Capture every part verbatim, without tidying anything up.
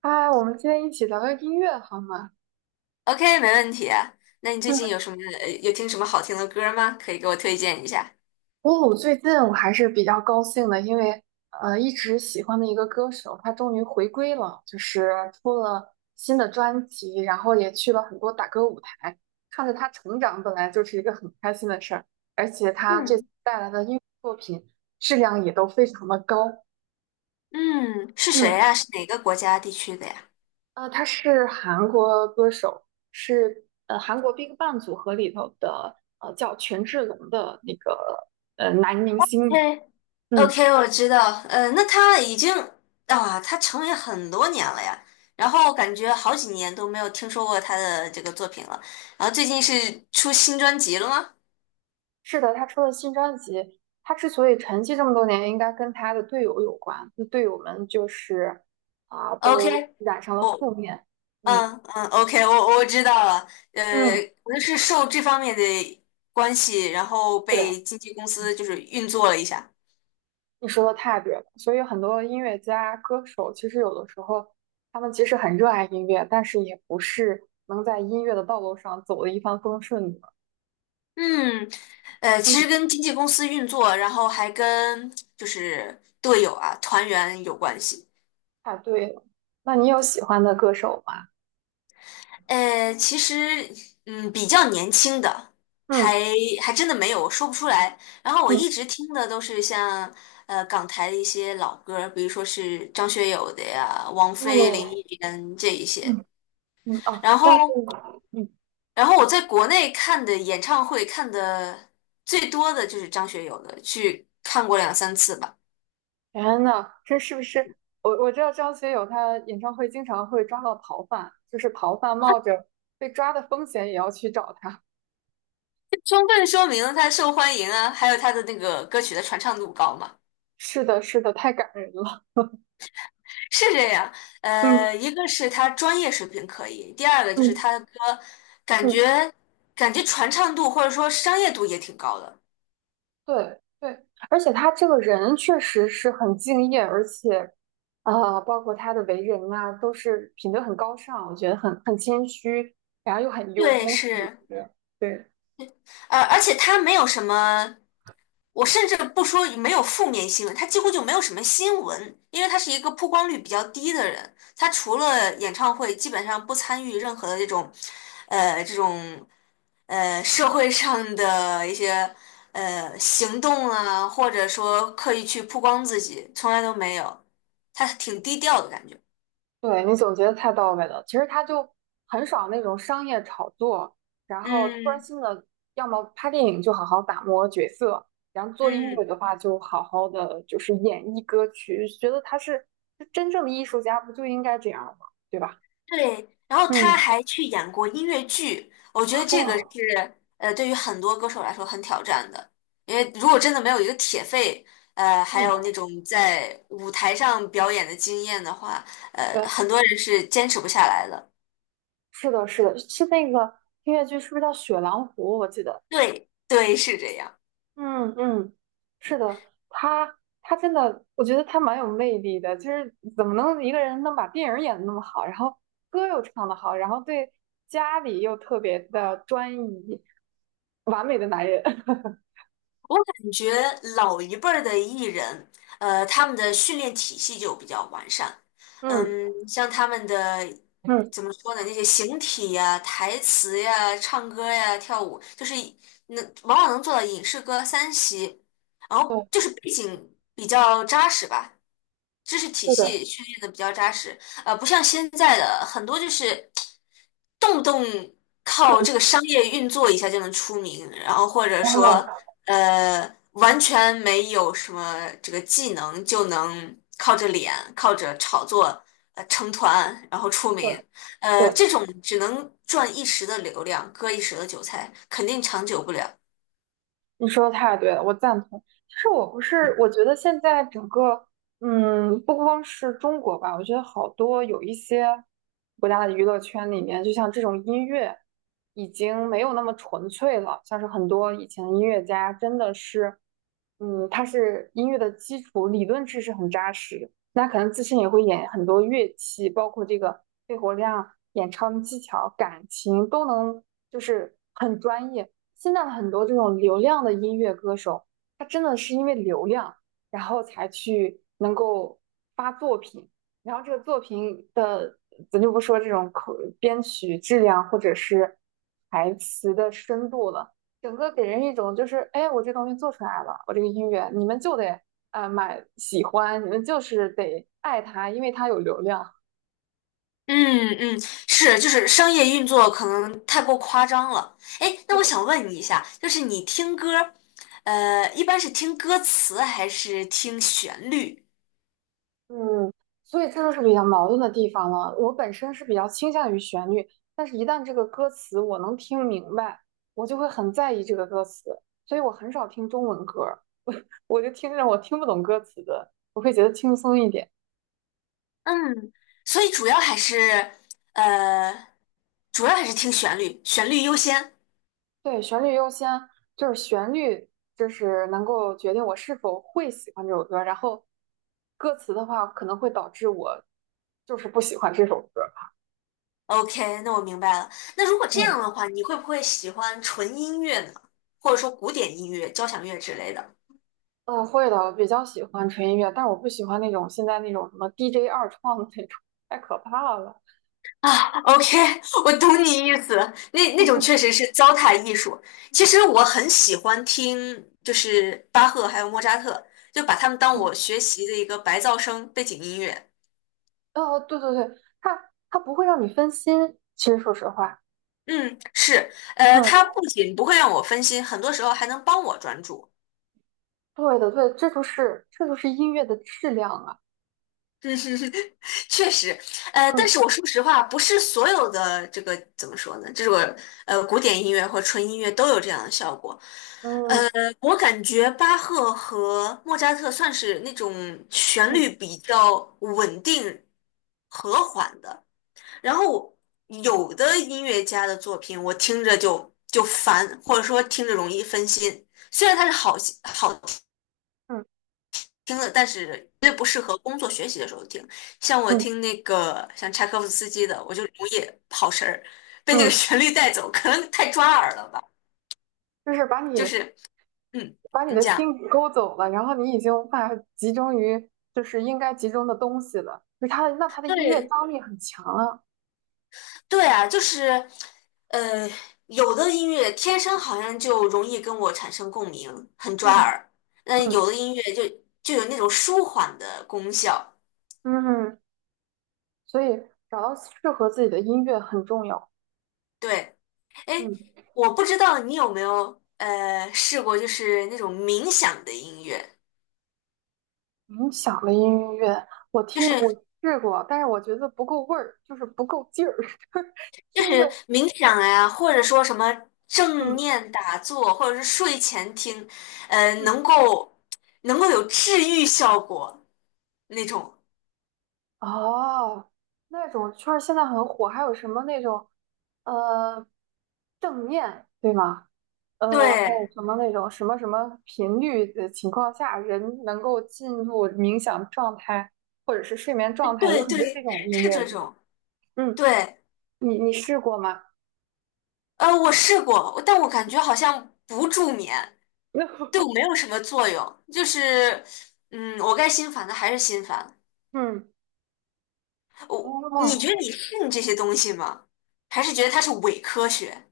嗨，我们今天一起聊聊音乐好吗？OK，没问题。那你最近嗯，有什么呃有听什么好听的歌吗？可以给我推荐一下。哦，最近我还是比较高兴的，因为呃，一直喜欢的一个歌手，他终于回归了，就是出了新的专辑，然后也去了很多打歌舞台，看着他成长本来就是一个很开心的事儿，而且他这次嗯带来的音乐作品质量也都非常的高。嗯，是谁嗯，呀？是哪个国家地区的呀呃，他是韩国歌手，是呃韩国 BigBang 组合里头的呃叫权志龙的那个呃男明星嘛。嘿 嗯，OK，我知道。呃，那他已经啊，他成名很多年了呀。然后感觉好几年都没有听说过他的这个作品了。然后最近是出新专辑了吗是的，他出了新专辑。他之所以沉寂这么多年，应该跟他的队友有关。那队友们就是啊、都？OK，染上了我。负面。嗯嗯嗯，OK，我我知道了，呃，嗯，可能是受这方面的关系，然后对。被经纪公司就是运作了一下。你说的太对了，所以很多音乐家、歌手，其实有的时候，他们即使很热爱音乐，但是也不是能在音乐的道路上走的一帆风顺的。嗯，呃，其实嗯，跟经纪公司运作，然后还跟就是队友啊、团员有关系。太对了。那你有喜欢的歌手吗？呃，其实嗯，比较年轻的，还嗯还真的没有，我说不出来。然后我嗯一直听的都是像呃港台的一些老歌儿，比如说是张学友的呀、王菲、林哦忆莲这一些。嗯嗯哦，然张学后，友。嗯，然后我在国内看的演唱会看的最多的就是张学友的，去看过两三次吧，天呐，这是不是？我我知道张学友他演唱会经常会抓到逃犯，就是逃犯冒着被抓的风险也要去找他。充分说明了他受欢迎啊，还有他的那个歌曲的传唱度高嘛。是的，是的，太感人了。是这样，呃，嗯一个是他专业水平可以，第二个就是嗯他的歌感嗯。觉感觉传唱度或者说商业度也挺高的。对对，而且他这个人确实是很敬业，而且，啊，包括他的为人啊，都是品德很高尚，我觉得很很谦虚，然后又很幽对，默。是。对，对，呃，而且他没有什么，我甚至不说没有负面新闻，他几乎就没有什么新闻，因为他是一个曝光率比较低的人，他除了演唱会，基本上不参与任何的这种，呃，这种呃社会上的一些呃行动啊，或者说刻意去曝光自己，从来都没有，他挺低调的感觉。对你总结的太到位了。其实他就很少那种商业炒作，然后专嗯心的，要么拍电影就好好打磨角色，然后做音乐嗯。的话就好好的就是演绎歌曲。觉得他是真正的艺术家，不就应该这样吗？对吧？对，然后他嗯，还去演过音乐剧，我觉得这个哇，是呃，对于很多歌手来说很挑战的，因为如果真的没有一个铁肺，呃，还有嗯。那种在舞台上表演的经验的话，呃，对，很多人是坚持不下来的。是的，是的，是那个音乐剧是不是叫《雪狼湖》？我记得，对，对，是这样。嗯嗯，是的，他他真的，我觉得他蛮有魅力的，就是怎么能一个人能把电影演得那么好，然后歌又唱得好，然后对家里又特别的专一，完美的男人。我感觉老一辈儿的艺人，呃，他们的训练体系就比较完善。嗯嗯，像他们的嗯，怎么说呢？那些形体呀、台词呀、唱歌呀、跳舞，就是能往往能做到影视歌三栖，然后对，就是背景比较扎实吧。知识体是的，系训练的比较扎实，呃，不像现在的很多就是动不动靠这个商业运作一下就能出名，然后或者说啊，呃完全没有什么这个技能就能靠着脸、靠着炒作呃成团然后出对名，呃，对。这种只能赚一时的流量，割一时的韭菜，肯定长久不了。你说的太对了，我赞同。其实我不是，我觉得现在整个，嗯，不光是中国吧，我觉得好多有一些国家的娱乐圈里面，就像这种音乐已经没有那么纯粹了。像是很多以前的音乐家，真的是，嗯，他是音乐的基础理论知识很扎实，那可能自身也会演很多乐器，包括这个肺活量、演唱技巧、感情都能，就是很专业。现在很多这种流量的音乐歌手，他真的是因为流量，然后才去能够发作品，然后这个作品的，咱就不说这种口编曲质量或者是台词的深度了，整个给人一种就是，哎，我这东西做出来了，我这个音乐你们就得啊、呃买喜欢，你们就是得爱它，因为它有流量。嗯嗯，是，就是商业运作可能太过夸张了。哎，那我想问你一下，就是你听歌儿呃，一般是听歌词还是听旋律？嗯，所以这就是比较矛盾的地方了。我本身是比较倾向于旋律，但是一旦这个歌词我能听明白，我就会很在意这个歌词，所以我很少听中文歌儿，我我就听着我听不懂歌词的，我会觉得轻松一点。嗯，所以主要还是，呃，主要还是听旋律，旋律优先。对，旋律优先，就是旋律，就是能够决定我是否会喜欢这首歌，然后歌词的话可能会导致我就是不喜欢这首歌。OK，那我明白了。那如果这样嗯。的话，你会不会喜欢纯音乐呢？或者说古典音乐、交响乐之类的？嗯，会的，我比较喜欢纯音乐，但是我不喜欢那种现在那种什么 D J 二创的那种，太可怕了。OK，我懂你意思。那那种确实是糟蹋艺术。其实我很喜欢听，就是巴赫还有莫扎特，就把他们当嗯，我学习的一个白噪声背景音乐。哦，对对对，它它不会让你分心，其实说实话。嗯，是，呃，它嗯不仅不会让我分心，很多时候还能帮我专注。对的，对，这就是这就是音乐的质量啊。嗯哼哼确实，呃，但嗯是我说实话，不是所有的这个怎么说呢？这个呃古典音乐或纯音乐都有这样的效果。嗯我感觉巴赫和莫扎特算是那种旋嗯律比较稳定、和缓的。然后有的音乐家的作品，我听着就就烦，或者说听着容易分心。虽然它是好好嗯听的，但是绝对不适合工作学习的时候听。像我嗯听那个像柴可夫斯基的，我就容易跑神儿，被那个嗯，旋律带走，可能太抓耳了吧。就是把就你是，嗯，把你你的讲。心给勾走了，然后你已经无法集中于就是应该集中的东西了。就是它的，那它的音乐对，张力很强啊。对啊，就是，呃，有的音乐天生好像就容易跟我产生共鸣，很嗯抓耳。嗯，有嗯的音乐就就有那种舒缓的功效。嗯。所以找到适合自己的音乐很重要。对，哎，嗯，我不知道你有没有呃试过，就是那种冥想的音乐，冥想的音乐，我就听我是试过，但是我觉得不够味儿，就是不够劲儿，就是就听个是冥想呀、或者说什么正嗯念打坐，或者是睡前听，呃，嗯能够能够有治愈效果那种。哦，那种圈儿现在很火，还有什么那种呃正念对吗？呃，还有对。什么那种什么什么频率的情况下，人能够进入冥想状态或者是睡眠状态，有对很多这对，种音是乐，这对吧？种。嗯，对，你你试过吗？呃，我试过，但我感觉好像不助眠，对我 没有什么作用。就是，嗯，我该心烦的还是心烦。嗯，我，你觉哦，得你信这些东西吗？还是觉得它是伪科学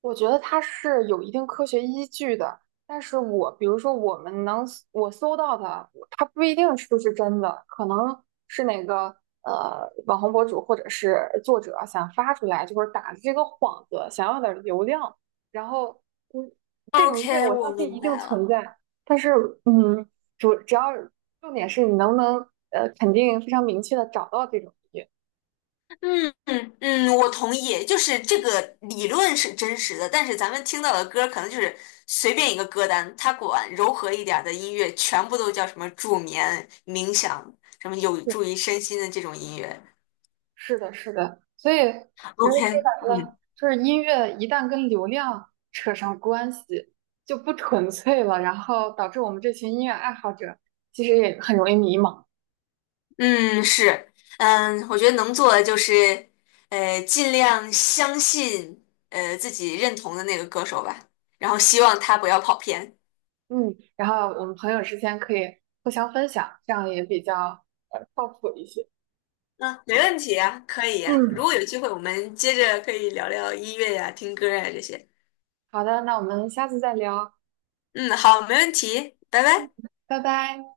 我觉得它是有一定科学依据的，但是我比如说我们能我搜到的，它不一定是不是真的，可能是哪个呃网红博主或者是作者想发出来，就是打着这个幌子，想要点儿流量，然后嗯，这种音乐？OK，我我相信明一定白存了。在，但是嗯，主只要重点是你能不能呃肯定非常明确的找到这种音乐。嗯嗯嗯，我同意，就是这个理论是真实的，但是咱们听到的歌可能就是随便一个歌单，它管柔和一点儿的音乐全部都叫什么助眠、冥想，什么有助于身心的这种音乐。是的，是的，所以其实说 OK，白了，嗯就是音乐一旦跟流量扯上关系，就不纯粹了，然后导致我们这群音乐爱好者其实也很容易迷茫。嗯，是，嗯，我觉得能做的就是，呃，尽量相信呃自己认同的那个歌手吧，然后希望他不要跑偏。嗯，然后我们朋友之间可以互相分享，这样也比较呃靠谱一些。啊，没问题啊，可以啊。如嗯，果有机会，我们接着可以聊聊音乐呀、听歌呀这些。好的，那我们下次再聊，嗯，好，没问题，拜拜。拜拜。